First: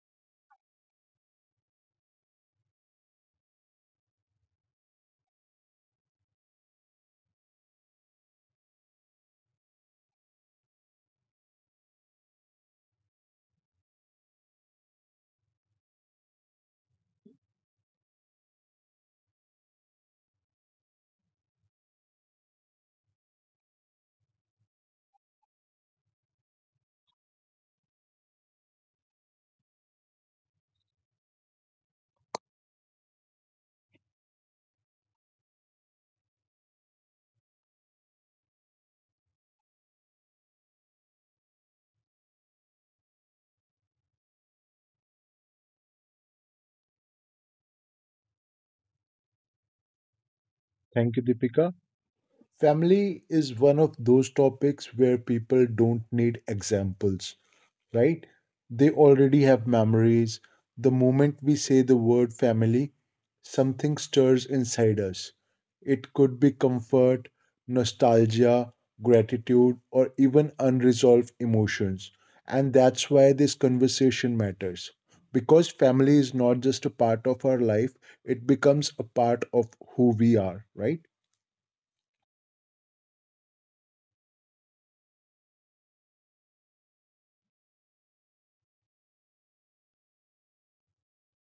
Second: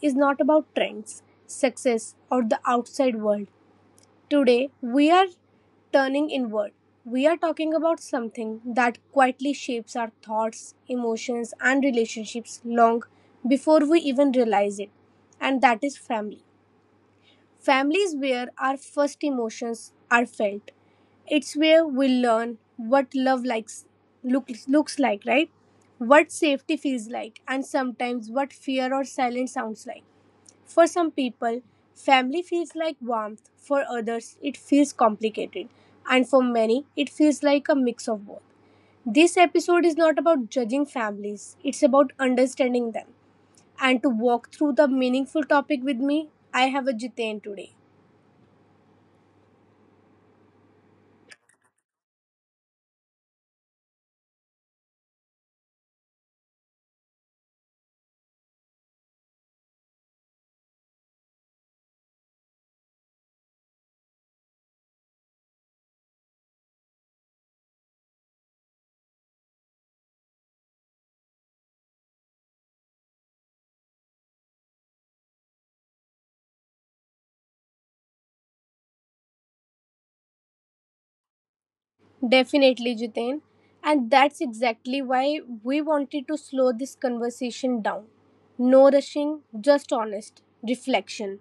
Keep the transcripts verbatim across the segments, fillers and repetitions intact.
is not about trends, success, or the outside world. Today, we are turning inward. We are talking about something that quietly shapes our thoughts, emotions, and relationships long before we even realize it, and that is family. Families where our first emotions are felt. It's where we learn what love likes looks looks like, right? What safety feels like and sometimes what fear or silence sounds like. For some people, family feels like warmth. For others, it feels complicated. And for many, it feels like a mix of both. This episode is not about judging families, it's about understanding them. And to walk through the meaningful topic with me, I have a Jitain today. Thank you, Deepika. Family is one of those topics where people don't need examples, right? They already have memories. The moment we say the word family, something stirs inside us. It could be comfort, nostalgia, gratitude, or even unresolved emotions. And that's why this conversation matters. Because family is not just a part of our life, it becomes a part of who we are, right? Definitely, Jitain. And that's exactly why we wanted to slow this conversation down. No rushing, just honest reflection,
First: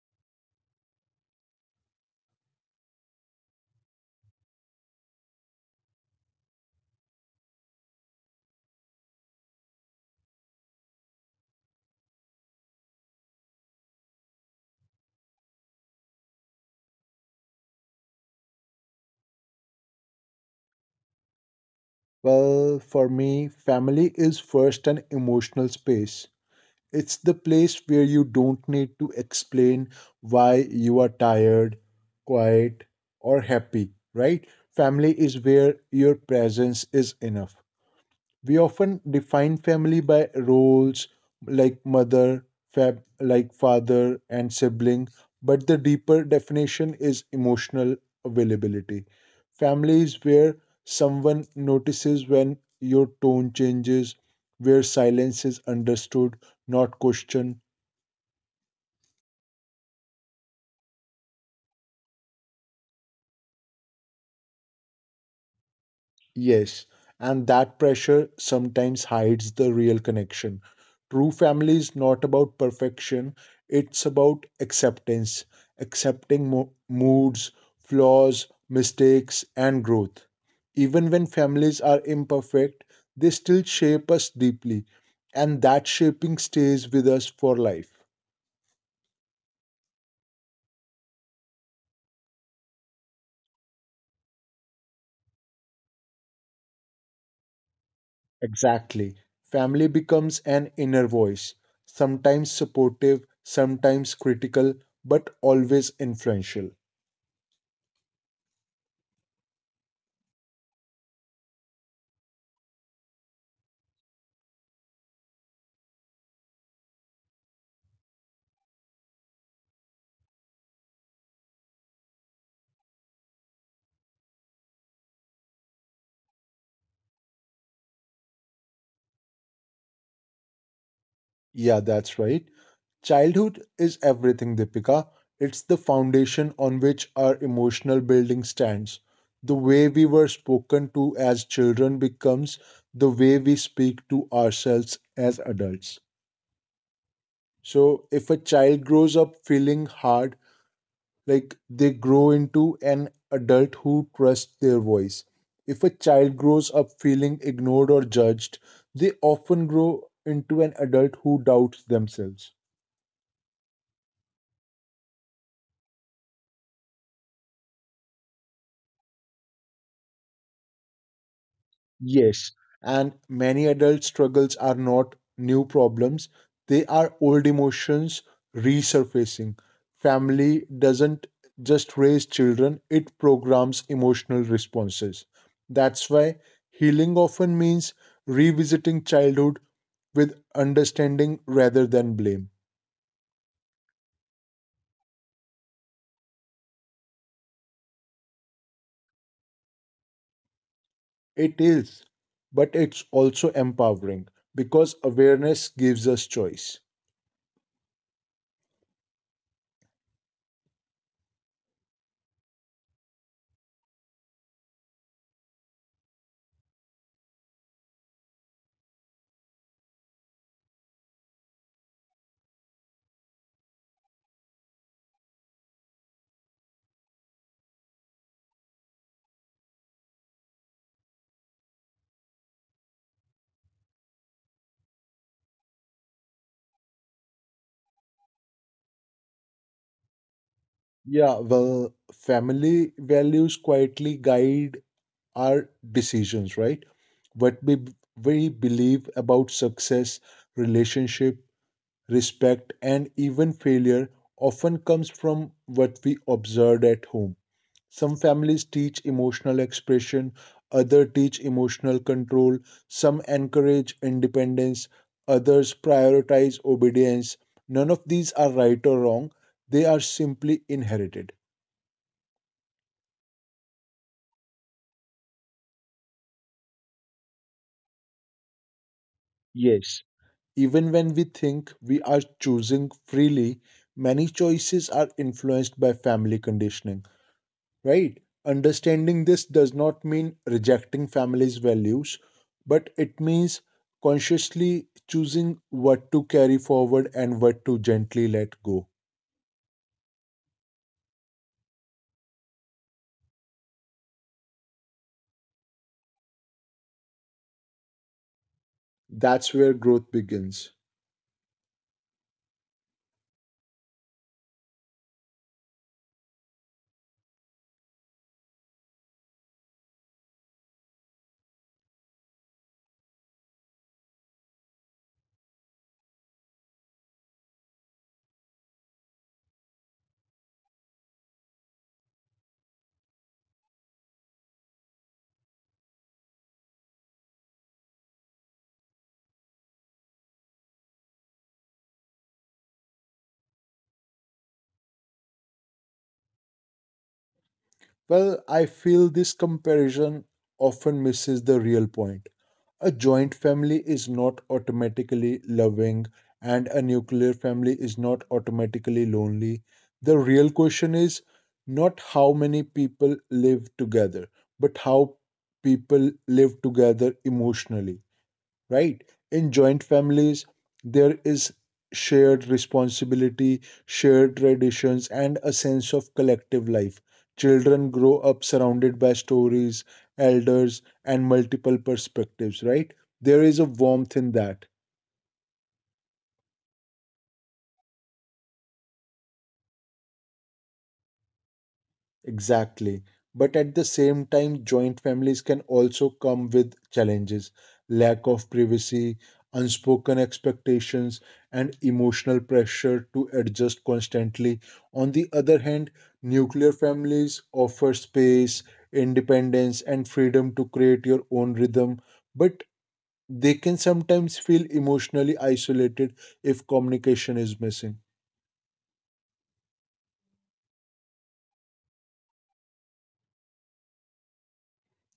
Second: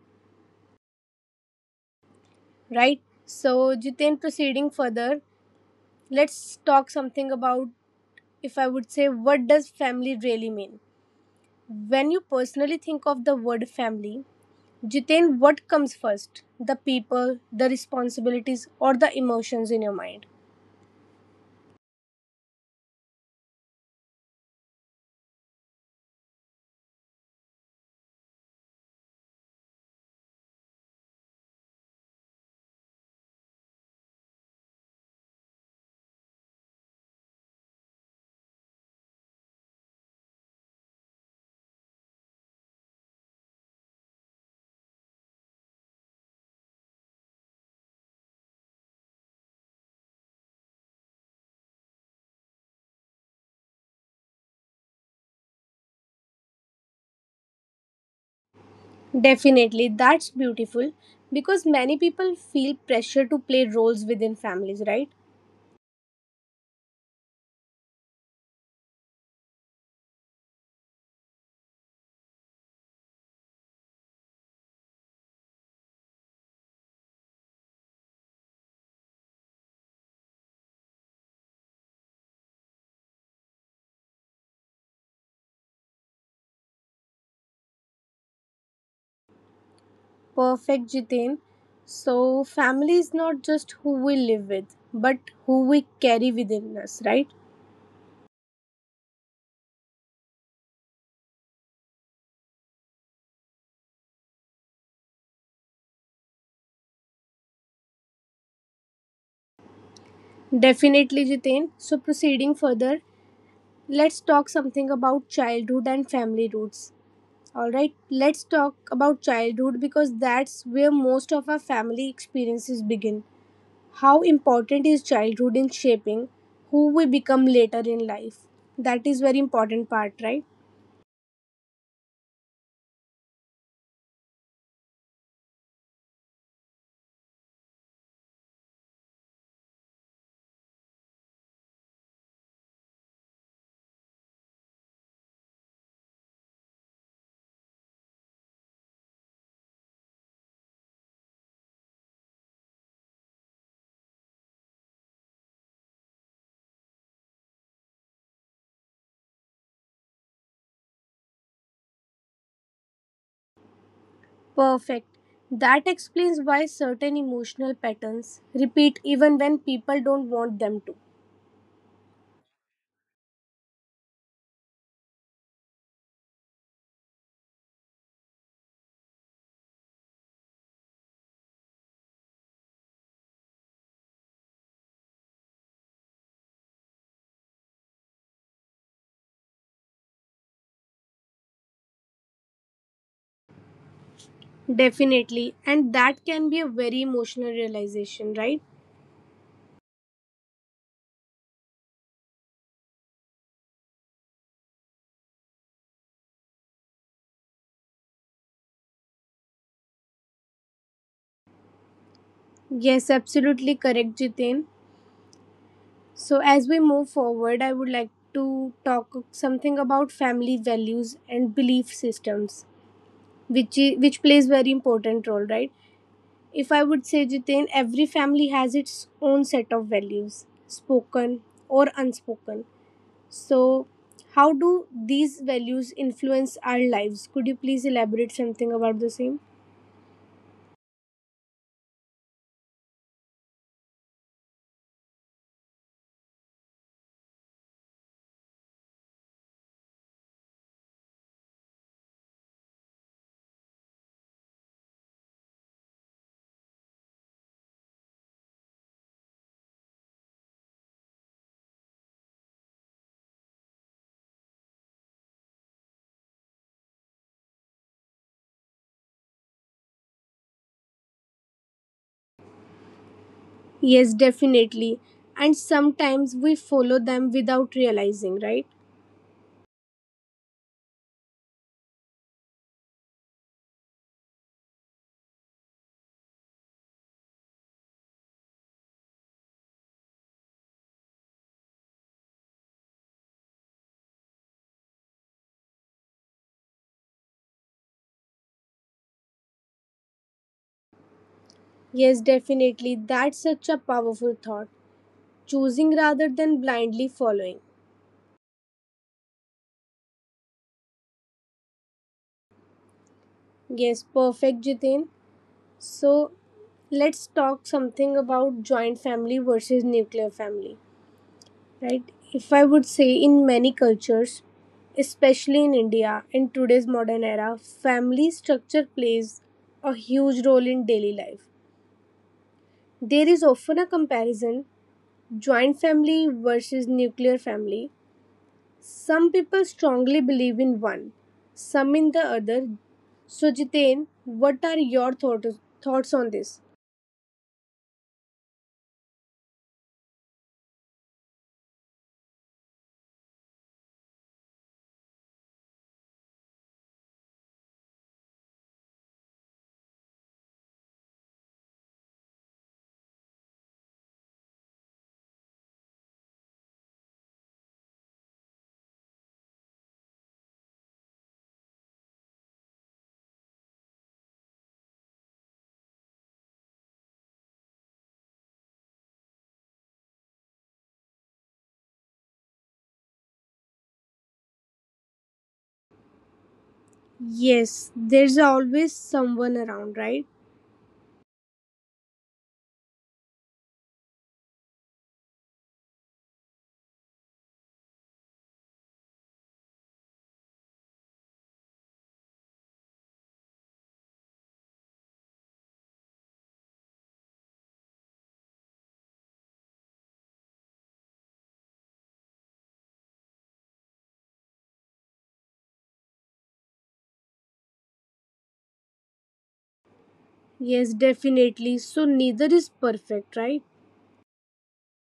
right? So, Jitain, proceeding further, let's talk something about if I would say, what does family really mean? When you personally think of the word family, Jitain, what comes first? The people, the responsibilities, or the emotions in your mind? Well, for me, family is first an emotional space. It's the place where you don't need to explain why you are tired, quiet, or happy, right? Family is where your presence is enough. We often define family by roles like mother, fab, like father and sibling, but the deeper definition is emotional availability. Family is where someone notices when your tone changes, where silence is understood, not questioned. Definitely, that's beautiful because many people feel pressure to play roles within families, right? Yes, and that pressure sometimes hides the real connection. True family is not about perfection, it's about acceptance, accepting mo- moods, flaws, mistakes, and growth. Even when families are imperfect, they still shape us deeply, and that shaping stays with us for life. Perfect, Jitin. So, family is not just who we live with, but who we carry within us, right? Exactly. Family becomes an inner voice, sometimes supportive, sometimes critical, but always influential. Definitely, Jitin. So, proceeding further, let's talk something about childhood and family roots. All right, let's talk about childhood because that's where most of our family experiences begin. How important is childhood in shaping who we become later in life? That is very important part, right? Yeah, that's right. Childhood is everything, Deepika. It's the foundation on which our emotional building stands. The way we were spoken to as children becomes the way we speak to ourselves as adults. So if a child grows up feeling hard, like they grow into an adult who trusts their voice. If a child grows up feeling ignored or judged, they often grow into an adult who doubts themselves. Perfect. That explains why certain emotional patterns repeat even when people don't want them to. Yes, and many adult struggles are not new problems, they are old emotions resurfacing. Family doesn't just raise children, it programs emotional responses. That's why healing often means revisiting childhood with understanding rather than blame. Definitely. And that can be a very emotional realization, right? It is, but it's also empowering because awareness gives us choice. Yes, absolutely correct, Jitin. So, as we move forward, I would like to talk something about family values and belief systems, which i- which plays very important role, right? If I would say, Jiten, every family has its own set of values, spoken or unspoken. So, how do these values influence our lives? Could you please elaborate something about the same? Yeah, well, family values quietly guide our decisions, right? What we, we believe about success, relationship, respect, and even failure often comes from what we observed at home. Some families teach emotional expression, others teach emotional control, some encourage independence, others prioritize obedience. None of these are right or wrong, they are simply inherited. Yes, definitely. And sometimes we follow them without realizing, right? Yes, even when we think we are choosing freely, many choices are influenced by family conditioning, right? Understanding this does not mean rejecting family's values, but it means consciously choosing what to carry forward and what to gently let go. Yes, definitely. That's such a powerful thought. Choosing rather than blindly following. That's where growth begins. Yes, perfect, Jiten. So, let's talk something about joint family versus nuclear family, right? If I would say, in many cultures, especially in India, in today's modern era, family structure plays a huge role in daily life. There is often a comparison, joint family versus nuclear family. Some people strongly believe in one, some in the other. So, Jitain, what are your thoughts thoughts on this? Well, I feel this comparison often misses the real point. A joint family is not automatically loving, and a nuclear family is not automatically lonely. The real question is not how many people live together, but how people live together emotionally, right? In joint families, there is shared responsibility, shared traditions, and a sense of collective life. Children grow up surrounded by stories, elders, and multiple perspectives, right? There is a warmth in that. Yes, there's always someone around, right? Exactly. But at the same time, joint families can also come with challenges: lack of privacy, unspoken expectations, and emotional pressure to adjust constantly. On the other hand, nuclear families offer space, independence, and freedom to create your own rhythm, but they can sometimes feel emotionally isolated if communication is missing. Yes, definitely. So neither is perfect, right?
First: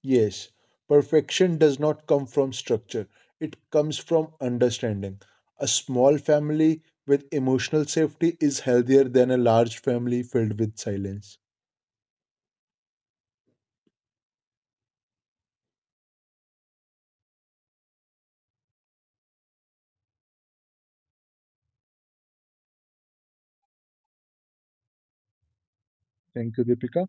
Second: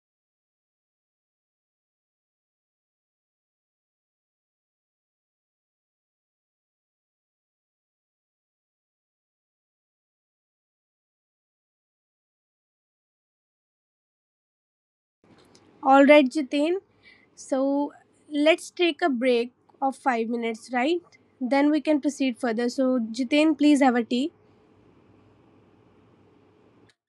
Yes, perfection does not come from structure, it comes from understanding. A small family with emotional safety is healthier than a large family filled with silence. All right, Jitin. So let's take a break of five minutes, right? Then we can proceed further. So Jitin, please have a tea. Thank you, Deepika.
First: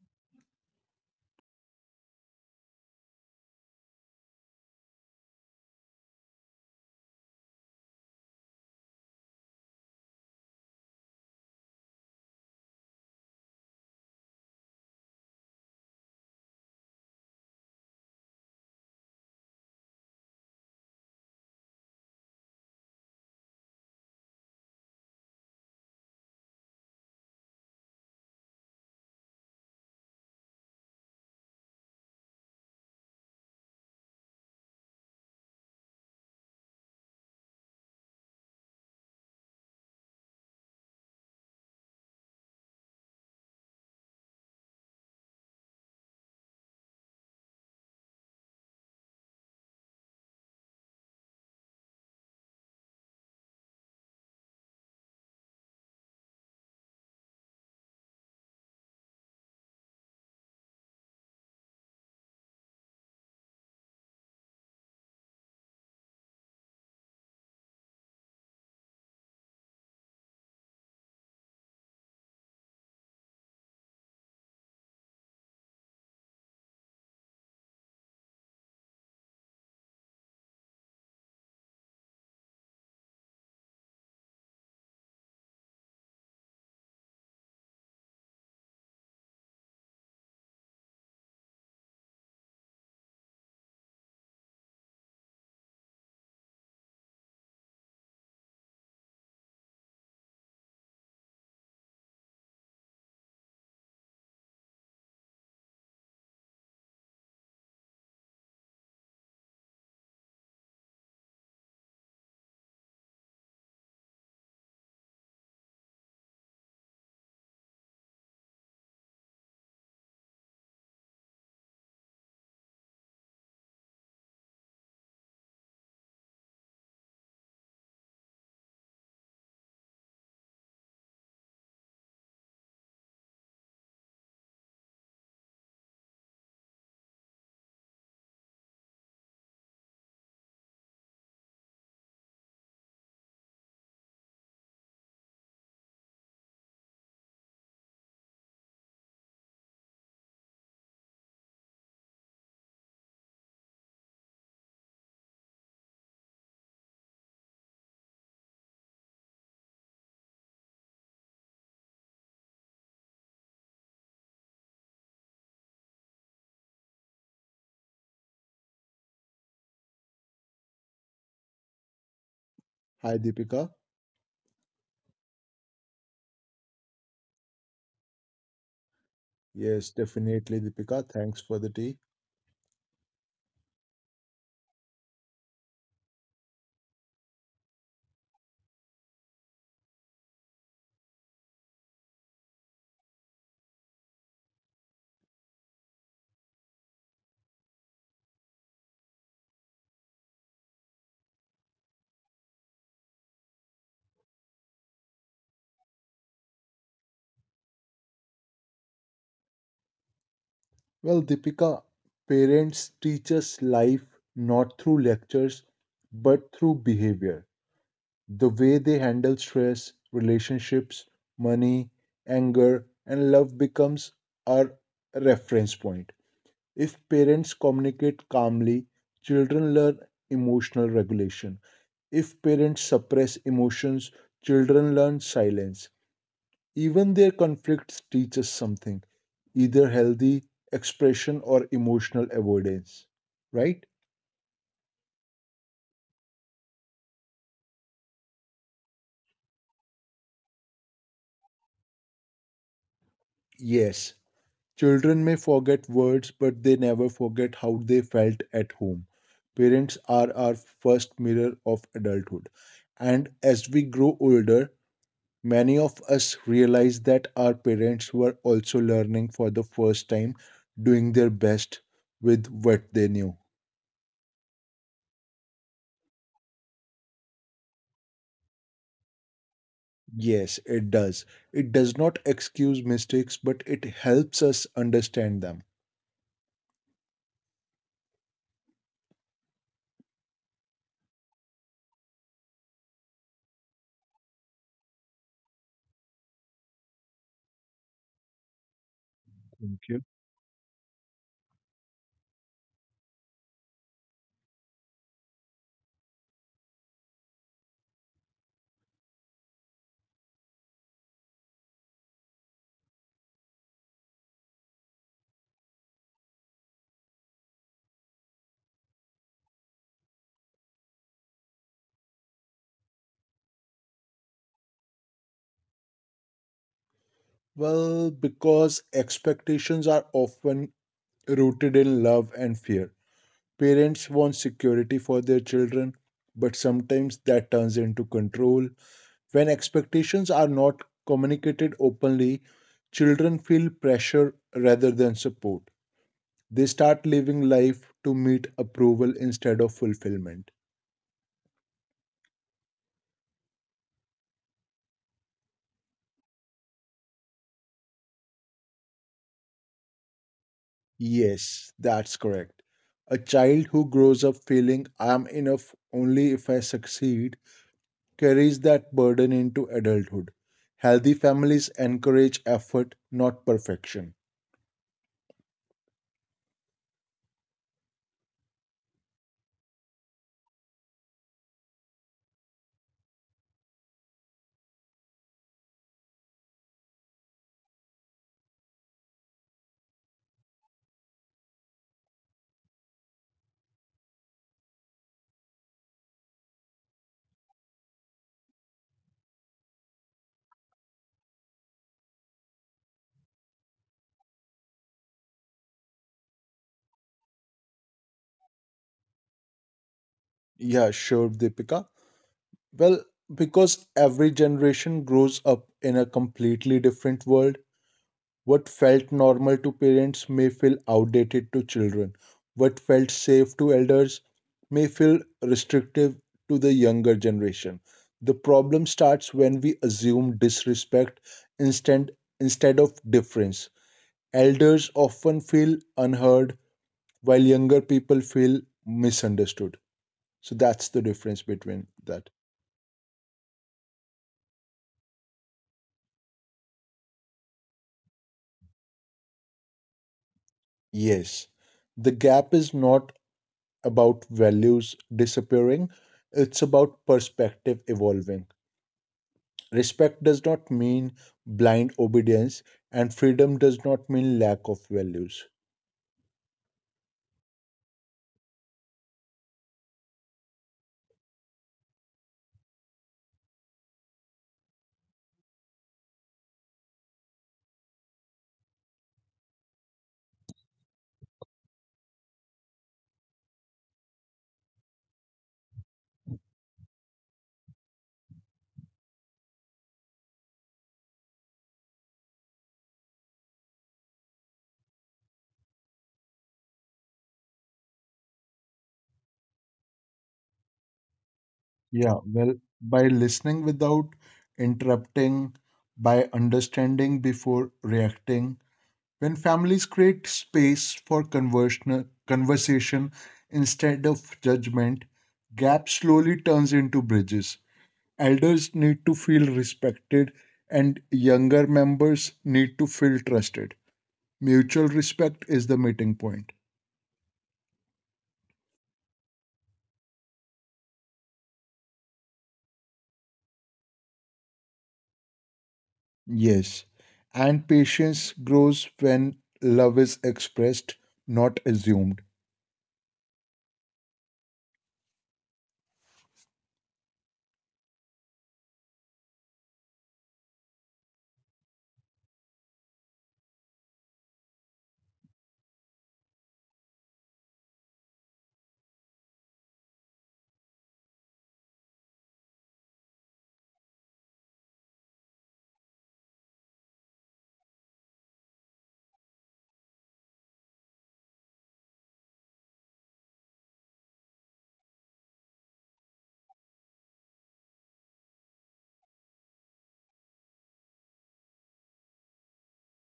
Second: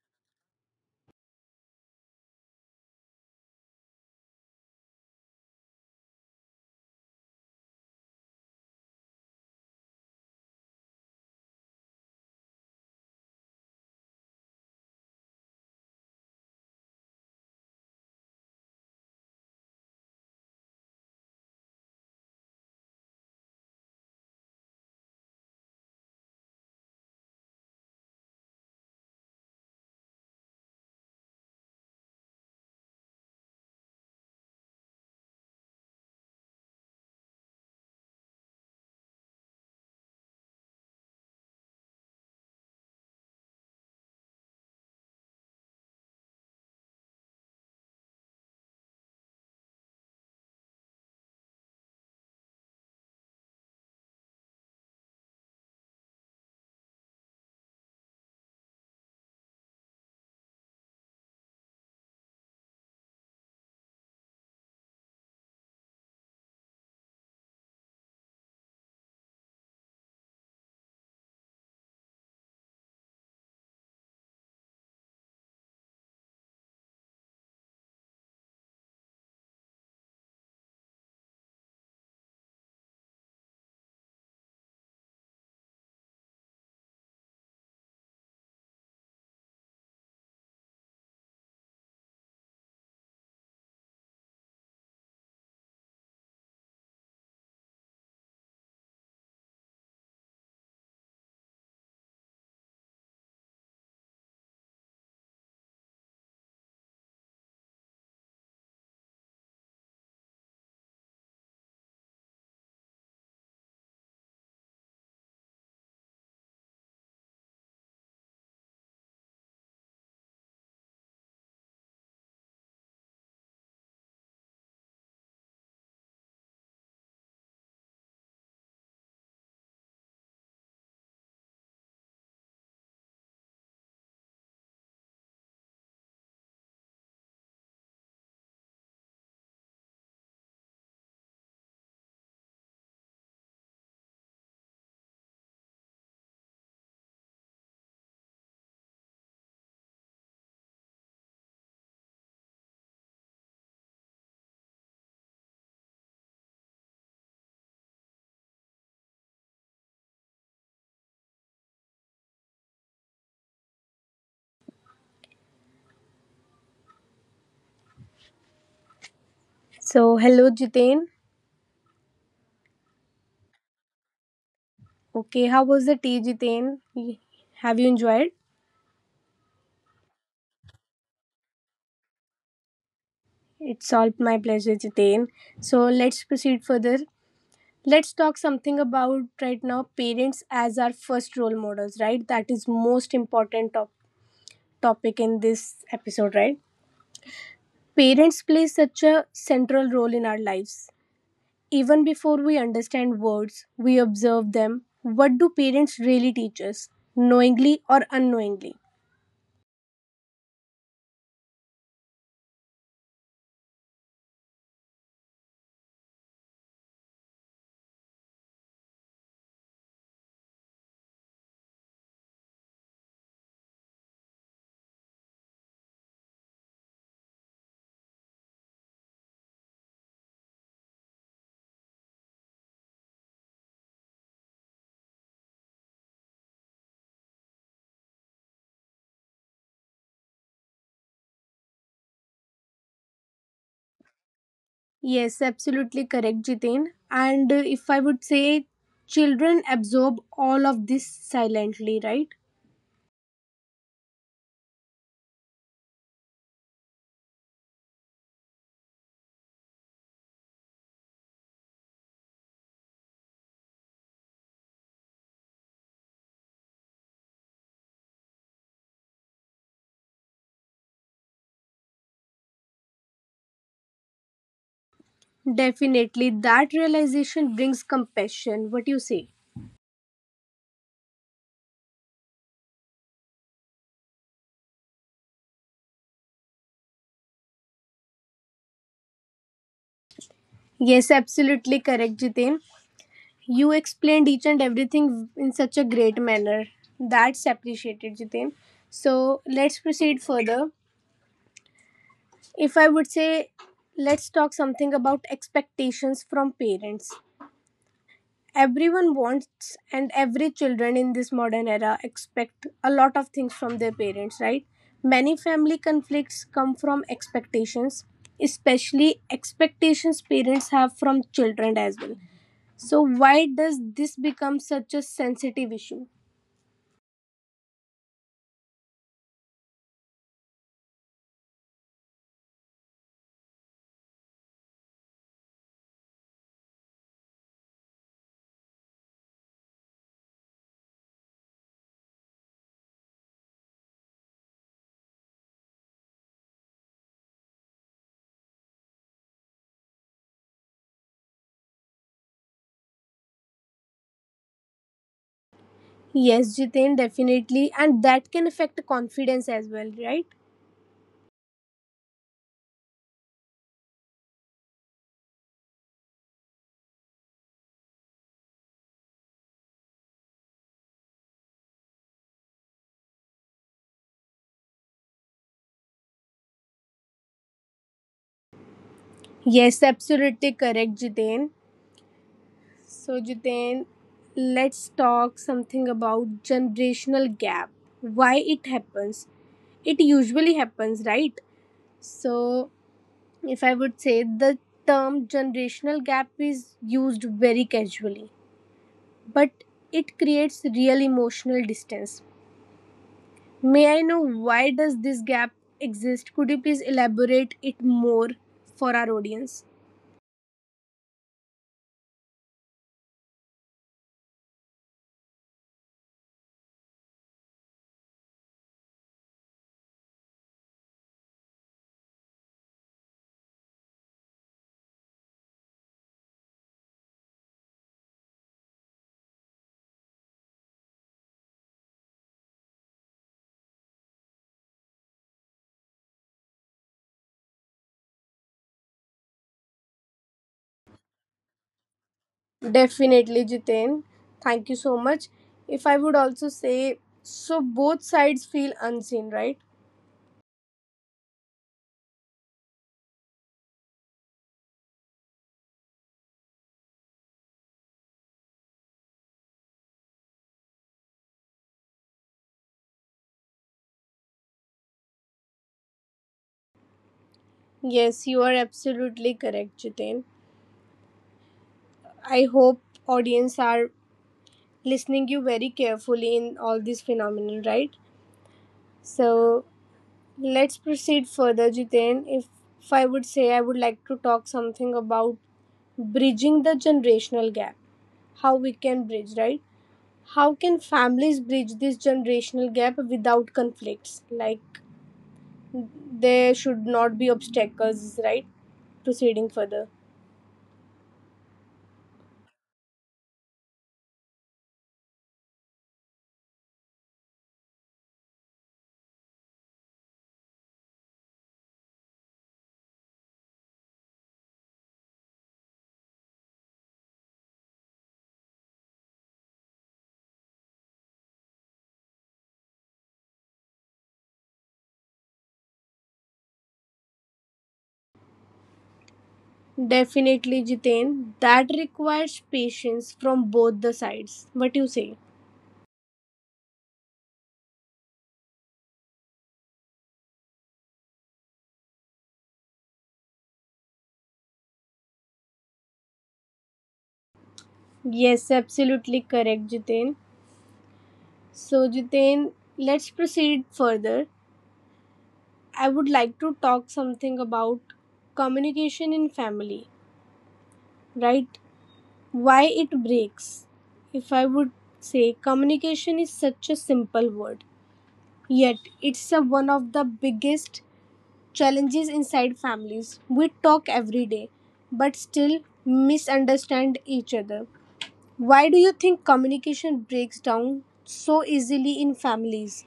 So hello, Jitin. Hi, Deepika. Okay, how was the tea, Jitin? Have you enjoyed? Yes, definitely, Deepika. Thanks for the tea. It's all my pleasure, Jitin. So let's proceed further. Let's talk something about right now parents as our first role models, right? That is most important top- topic in this episode, right? Parents play such a central role in our lives. Even before we understand words, we observe them. What do parents really teach us, knowingly or unknowingly? Well, Deepika, parents teach us life not through lectures, but through behavior. The way they handle stress, relationships, money, anger, and love becomes our reference point. If parents communicate calmly, children learn emotional regulation. If parents suppress emotions, children learn silence. Even their conflicts teach us something, either healthy expression or emotional avoidance. Right? Yes, absolutely correct, Jitin. And uh, if I would say, children absorb all of this silently, right? Yes. Children may forget words, but they never forget how they felt at home. Parents are our first mirror of adulthood. And as we grow older, many of us realize that our parents were also learning for the first time, doing their best with what they knew. Definitely, that realization brings compassion. What you say? Yes, it does. It does not excuse mistakes, but it helps us understand them. Yes, absolutely correct, Jitin. You explained each and everything in such a great manner. That's appreciated, Jitin. So Thank let's you. proceed further. If I would say, let's talk something about expectations from parents. Everyone wants, and every children in this modern era expect a lot of things from their parents, right? Many family conflicts come from expectations, especially expectations parents have from children as well. So why does this become such a sensitive issue? Well, because expectations are often rooted in love and fear. Parents want security for their children, but sometimes that turns into control. When expectations are not communicated openly, children feel pressure rather than support. They start living life to meet approval instead of fulfillment. Yes, Jitain, definitely. And that can affect confidence as well, right? Yes, that's correct. A child who grows up feeling I am enough only if I succeed carries that burden into adulthood. Healthy families encourage effort, not perfection. Yes, absolutely correct, Jitain. So, Jiten, let's talk something about generational gap. Why it happens? It usually happens, right? So, if I would say, the term generational gap is used very casually, but it creates real emotional distance. May I know why does this gap exist? Could you please elaborate it more for our audience? Yeah, sure, Deepika. Well, because every generation grows up in a completely different world, what felt normal to parents may feel outdated to children. What felt safe to elders may feel restrictive to the younger generation. The problem starts when we assume disrespect instead, instead of difference. Elders often feel unheard, while younger people feel misunderstood. So that's the difference between that. Definitely, Jitain. Thank you so much. If I would also say, so both sides feel unseen, right? Yes, the gap is not about values disappearing, it's about perspective evolving. Respect does not mean blind obedience, and freedom does not mean lack of values. Yes, you are absolutely correct, Jitain. I hope audience are listening you very carefully in all this phenomenon, right? So let's proceed further, Jitain. If if I would say, I would like to talk something about bridging the generational gap. How we can bridge, right? How can families bridge this generational gap without conflicts? Like, there should not be obstacles, right? Proceeding further. Yeah, well, by listening without interrupting, by understanding before reacting, when families create space for conversion, conversation instead of judgment, gap slowly turns into bridges. Elders need to feel respected, and younger members need to feel trusted. Mutual respect is the meeting point. Definitely, Jiten. That requires patience from both the sides. What you say? Yes, and patience grows when love is expressed, not assumed. Yes, absolutely correct, Jiten. So, Jiten, let's proceed further. I would like to talk something about communication in family, right? Why it breaks. If I would say, communication is such a simple word, yet it's a, one of the biggest challenges inside families. We talk every day, but still misunderstand each other. Why do you think communication breaks down so easily in families?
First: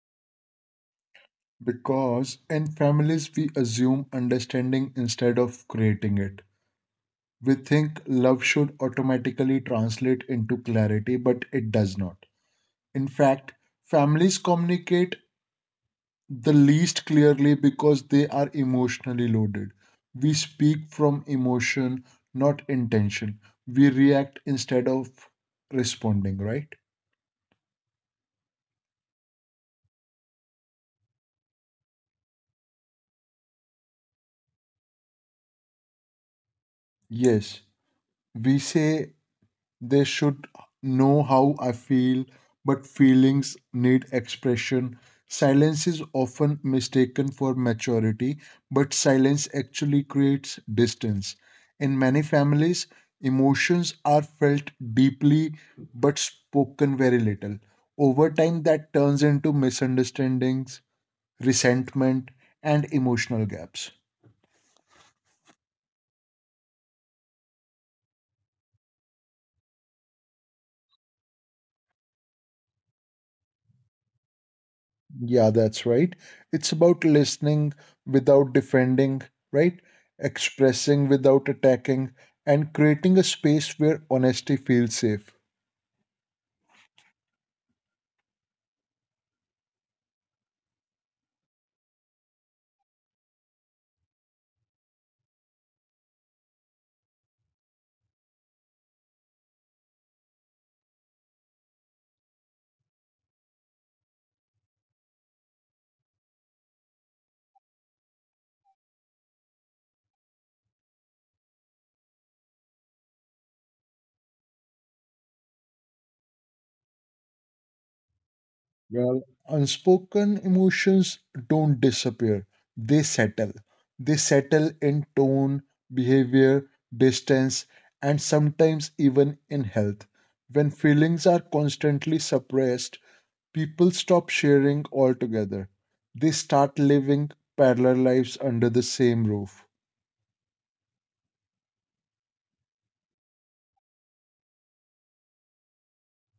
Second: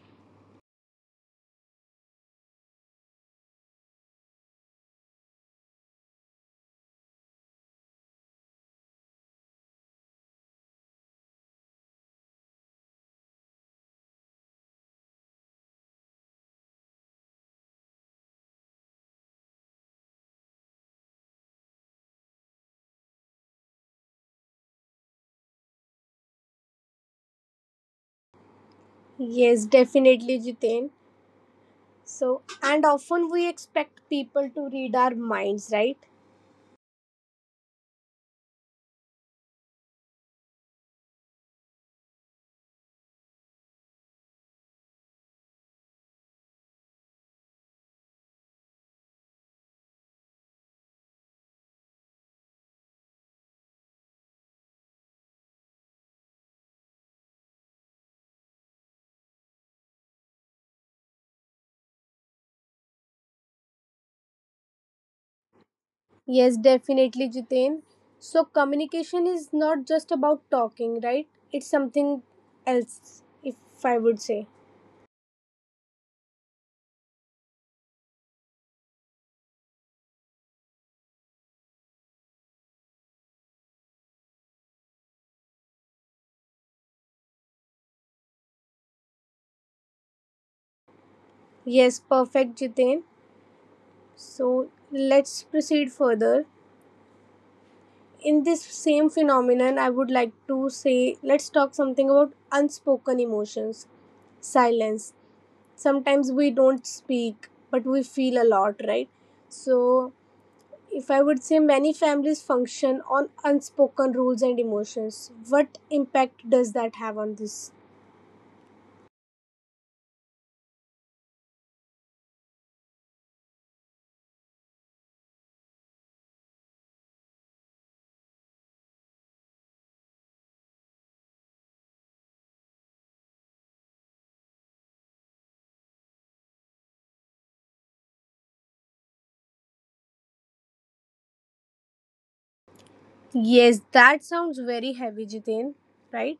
Because in families, we assume understanding instead of creating it. We think love should automatically translate into clarity, but it does not. In fact, families communicate the least clearly because they are emotionally loaded. We speak from emotion, not intention. We react instead of responding, right? Yes, definitely, Jitain. So, and often we expect people to read our minds, right? Yes. We say they should know how I feel, but feelings need expression. Silence is often mistaken for maturity, but silence actually creates distance. In many families, emotions are felt deeply but spoken very little. Over time, that turns into misunderstandings, resentment, and emotional gaps. Yes, definitely, Jitain. So, communication is not just about talking, right? It's something else, if I would say. Yeah, that's right. It's about listening without defending, right? Expressing without attacking, and creating a space where honesty feels safe. Yes, perfect, Jitain. So let's proceed further. In this same phenomenon, I would like to say let's talk something about unspoken emotions, silence. Sometimes we don't speak, but we feel a lot, right? So, if I would say, many families function on unspoken rules and emotions. What impact does that have on this? Well, unspoken emotions don't disappear, they settle. They settle in tone, behavior, distance, and sometimes even in health. When feelings are constantly suppressed, people stop sharing altogether. They start living parallel lives under the same roof. Yes, that sounds very heavy, Jiten, right?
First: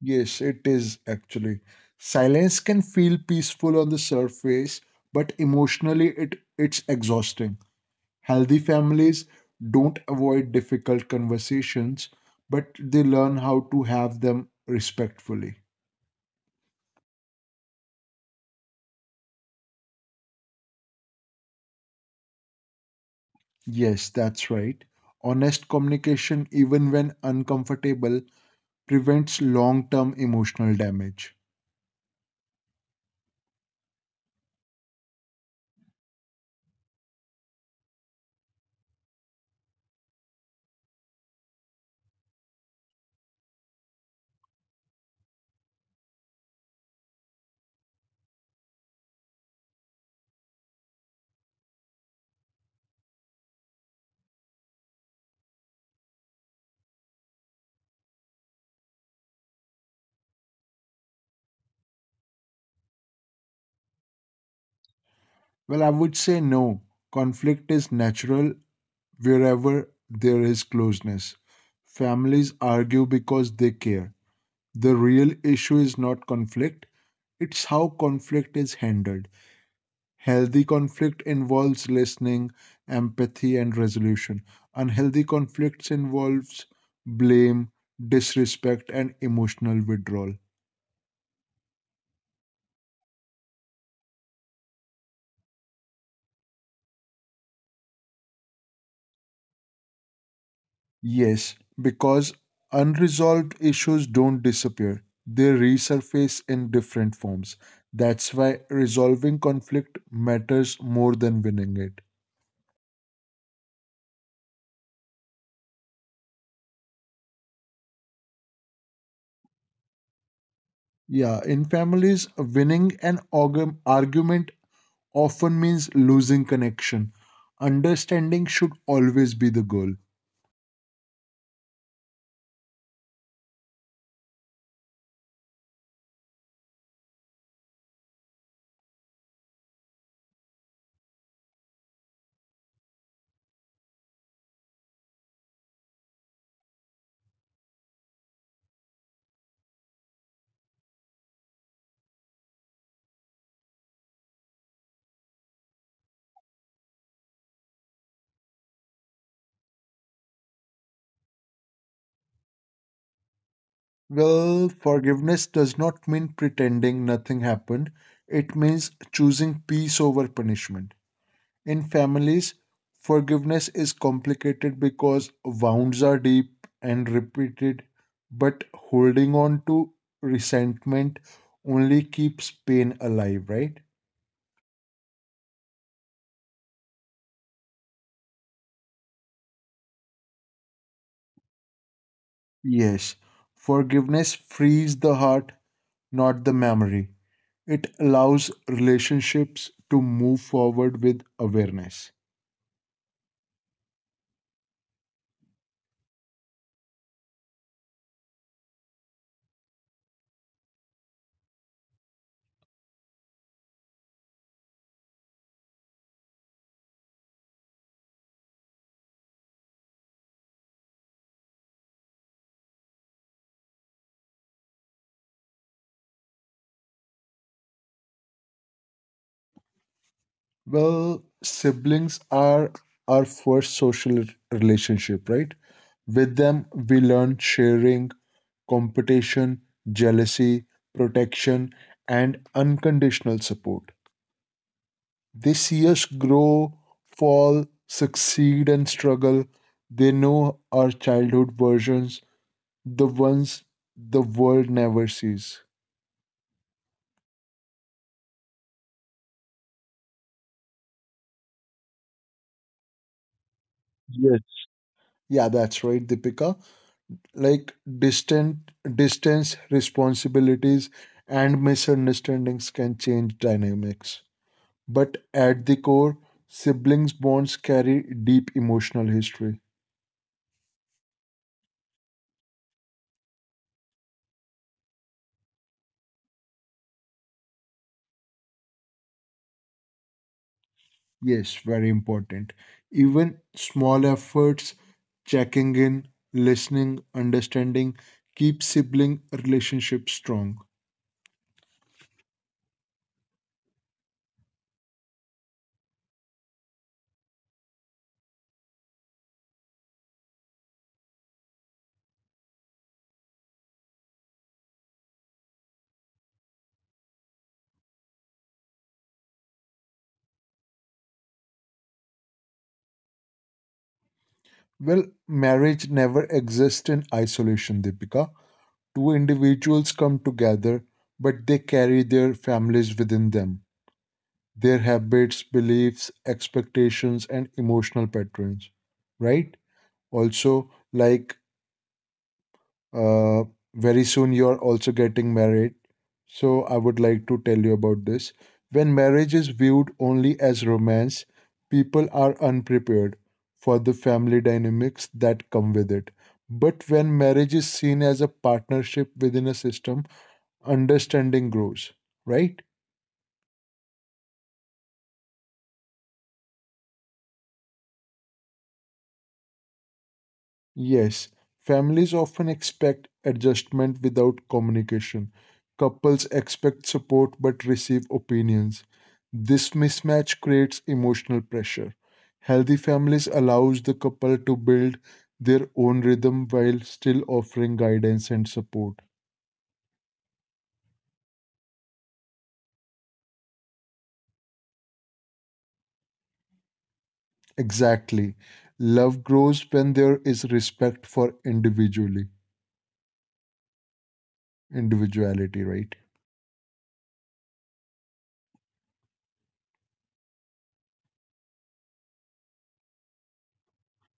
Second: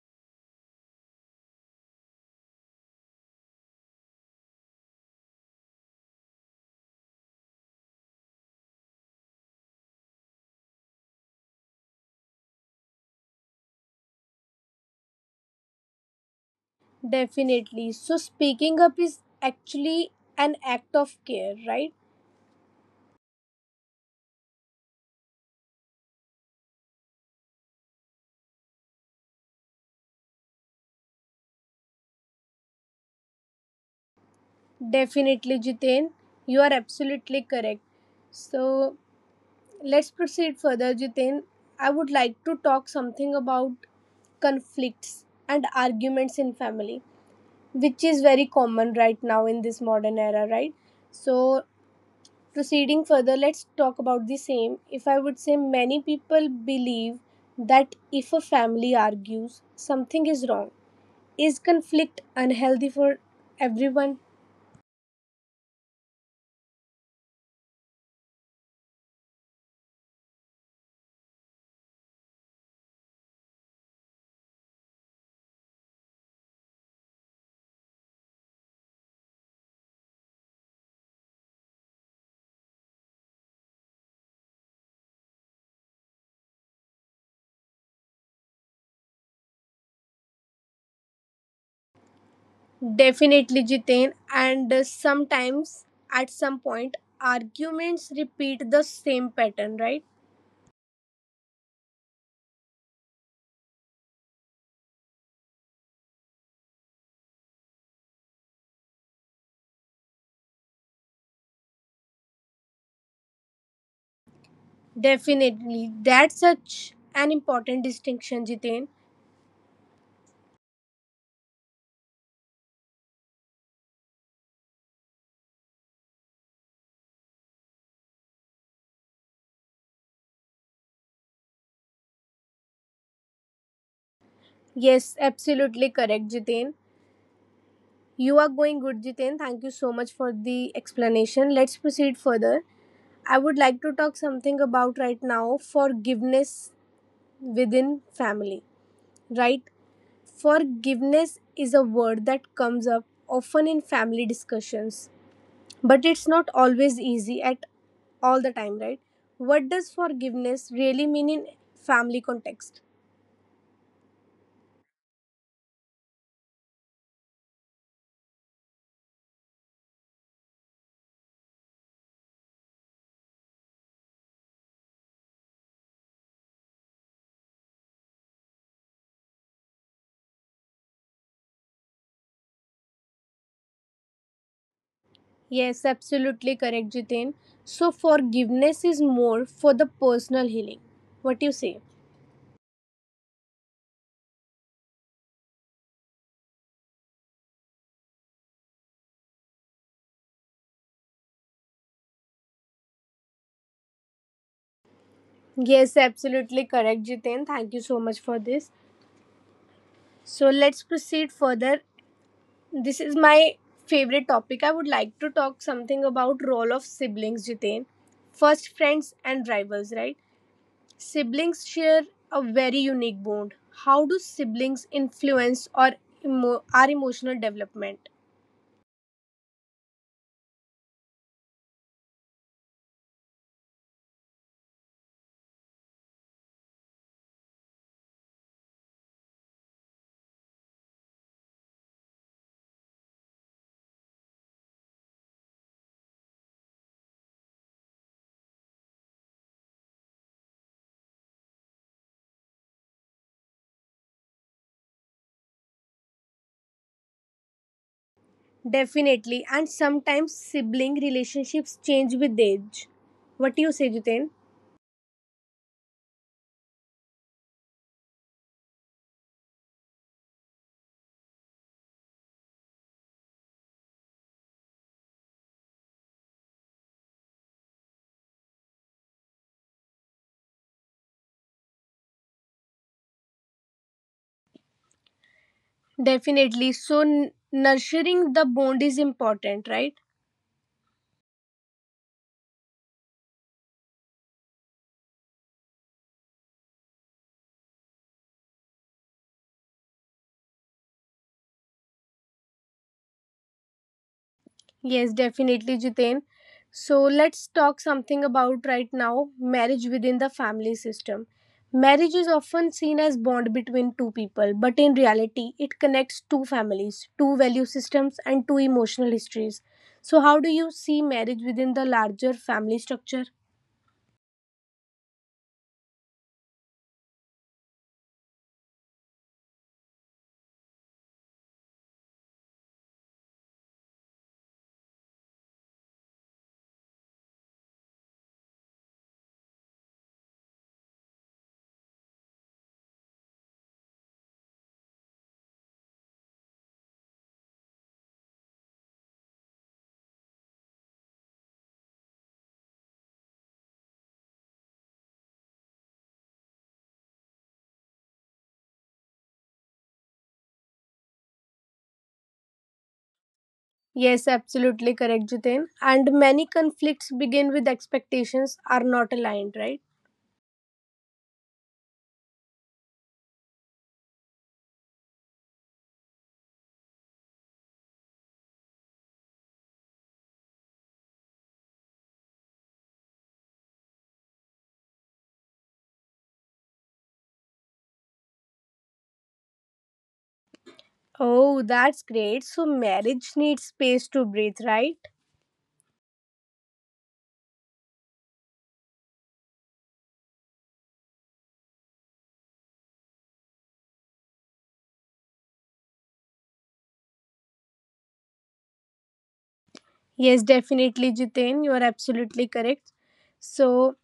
Yes, it is actually. Silence can feel peaceful on the surface, but emotionally it, it's exhausting. Healthy families don't avoid difficult conversations, but they learn how to have them respectfully. Definitely. So, speaking up is actually an act of care, right? Yes, that's right. Honest communication, even when uncomfortable, prevents long term emotional damage. Definitely, Jitain. You are absolutely correct. So let's proceed further, Jitain. I would like to talk something about conflicts and arguments in family, which is very common right now in this modern era, right? So proceeding further, let's talk about the same. If I would say, many people believe that if a family argues, something is wrong. Is conflict unhealthy for everyone? Well, I would say no. Conflict is natural wherever there is closeness. Families argue because they care. The real issue is not conflict, it's how conflict is handled. Healthy conflict involves listening, empathy, and resolution. Unhealthy conflicts involves blame, disrespect, and emotional withdrawal. Definitely, Jiten. And uh, sometimes, at some point, arguments repeat the same pattern, right? Yes, because unresolved issues don't disappear, they resurface in different forms. That's why resolving conflict matters more than winning it. Definitely. That's such an important distinction, Jiten. Yeah, in families, winning an argu- argument often means losing connection. Understanding should always be the goal. Yes, absolutely correct, Jiten. You are going good, Jiten. Thank you so much for the explanation. Let's proceed further. I would like to talk something about right now forgiveness within family, right? Forgiveness is a word that comes up often in family discussions, but it's not always easy at all the time, right? What does forgiveness really mean in family context? Well, forgiveness does not mean pretending nothing happened, it means choosing peace over punishment. In families, forgiveness is complicated because wounds are deep and repeated, but holding on to resentment only keeps pain alive, right? Yes, absolutely correct, Jitin. So forgiveness is more for the personal healing. What you say? Yes. Forgiveness frees the heart, not the memory. It allows relationships to move forward with awareness. Yes, absolutely correct, Jitin. Thank you so much for this. So let's proceed further. This is my favorite topic. I would like to talk something about role of siblings, Jitin. First friends and rivals, right? Siblings share a very unique bond. How do siblings influence or emo- our emotional development? Well, siblings are our first social r- relationship, right? With them, we learn sharing, competition, jealousy, protection, and unconditional support. They see us grow, fall, succeed, and struggle. They know our childhood versions, the ones the world never sees. Definitely, and sometimes sibling relationships change with age. What do you say, Jitain? Yes. Yeah, that's right, Deepika. Like distant distance, responsibilities, and misunderstandings can change dynamics, but at the core, siblings bonds carry deep emotional history. Definitely. So, n- nurturing the bond is important, right? Yes, very important. Even small efforts, checking in, listening, understanding, keep sibling relationships strong. Yes, definitely, Jiten. So let's talk something about right now marriage within the family system. Marriage is often seen as bond between two people, but in reality, it connects two families, two value systems, and two emotional histories. So, how do you see marriage within the larger family structure? Well, marriage never exists in isolation, Deepika. Two individuals come together, but they carry their families within them, their habits, beliefs, expectations, and emotional patterns, right? Also, like uh, very soon you're also getting married. So, I would like to tell you about this. When marriage is viewed only as romance, people are unprepared for the family dynamics that come with it. But when marriage is seen as a partnership within a system, understanding grows, right? Yes, absolutely correct, Jiten. And many conflicts begin with expectations are not aligned, right? Yes, families often expect adjustment without communication. Couples expect support but receive opinions. This mismatch creates emotional pressure. Healthy families allows the couple to build their own rhythm while still offering guidance and support. Oh, that's great. So, marriage needs space to breathe, right? Exactly. Love grows when there is respect for individually individuality, right? Yes, definitely, Jiten. You are absolutely correct. So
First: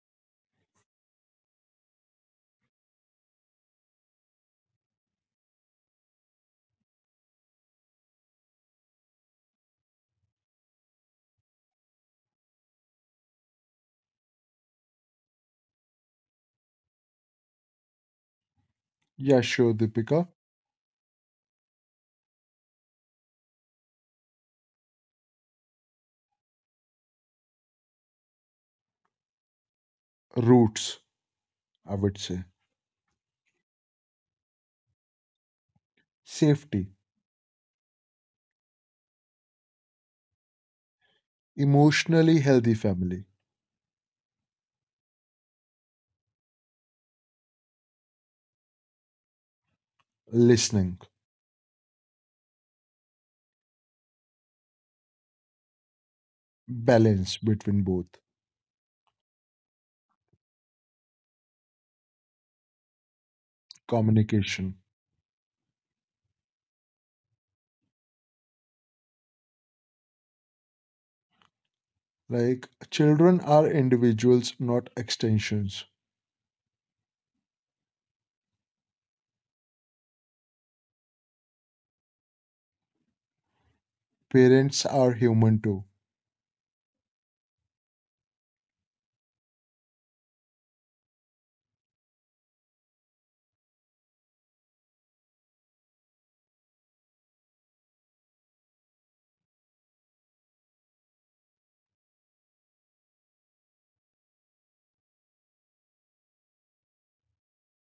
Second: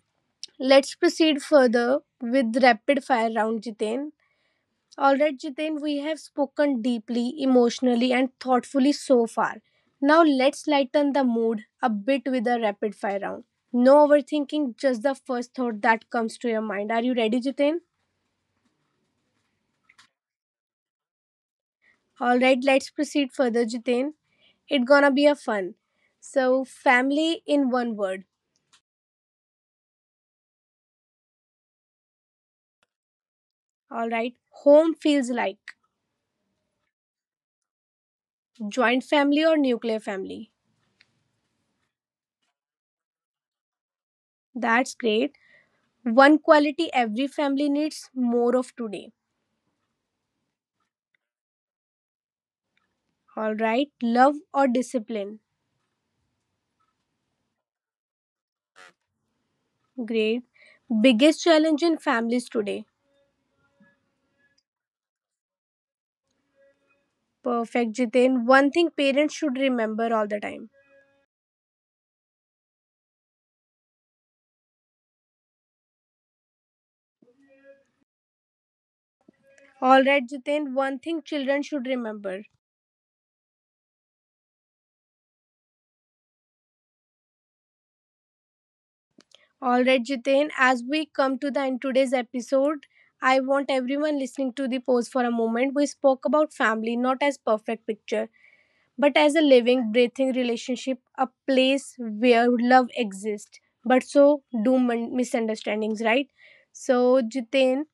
let's proceed further with rapid fire round, Jiten. All right, Jiten, we have spoken deeply, emotionally, and thoughtfully so far. Now let's lighten the mood a bit with a rapid fire round. No overthinking, just the first thought that comes to your mind. Are you ready, Jiten? Yeah, sure, Deepika. All right, let's proceed further, Jiten. It's gonna be a fun. So, family in one word. Roots. I would say. All right, home feels like. Safety, Joint family or nuclear family? emotionally healthy family, That's great. One quality every family needs more of today. listening, All right. Love or discipline? balance between both, Great. Biggest challenge in families today? communication. Perfect, Jitin. One thing parents should remember all the time. Like children are individuals, not extensions. All right, Jitin. One thing children should remember. Parents are human too. All right, Jitin. As we come to the end today's episode, I want everyone listening to the pause for a moment. We spoke about family not as perfect picture, but as a living, breathing relationship, a place where love exists, but so do mon- misunderstandings, right? So, Jitain,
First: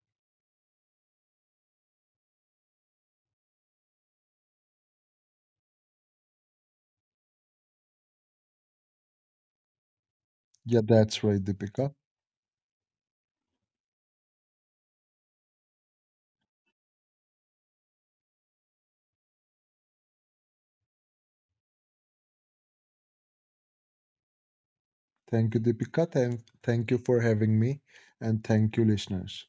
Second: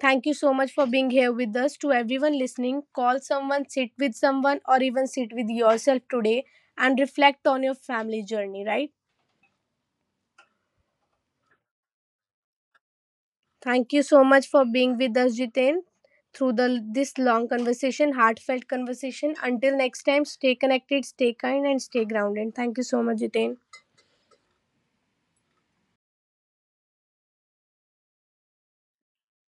thank you so much for being here with us. To everyone listening, call someone, sit with someone, or even sit with yourself today and reflect on your family journey, right? Yeah, that's right, Deepika. Thank you so much for being with us, Jitain, through the this long conversation, heartfelt conversation. Until next time, stay connected, stay kind, and stay grounded. Thank you so much, Jitain. Thank you, Deepika. Thank, thank you for having me. And thank you, listeners.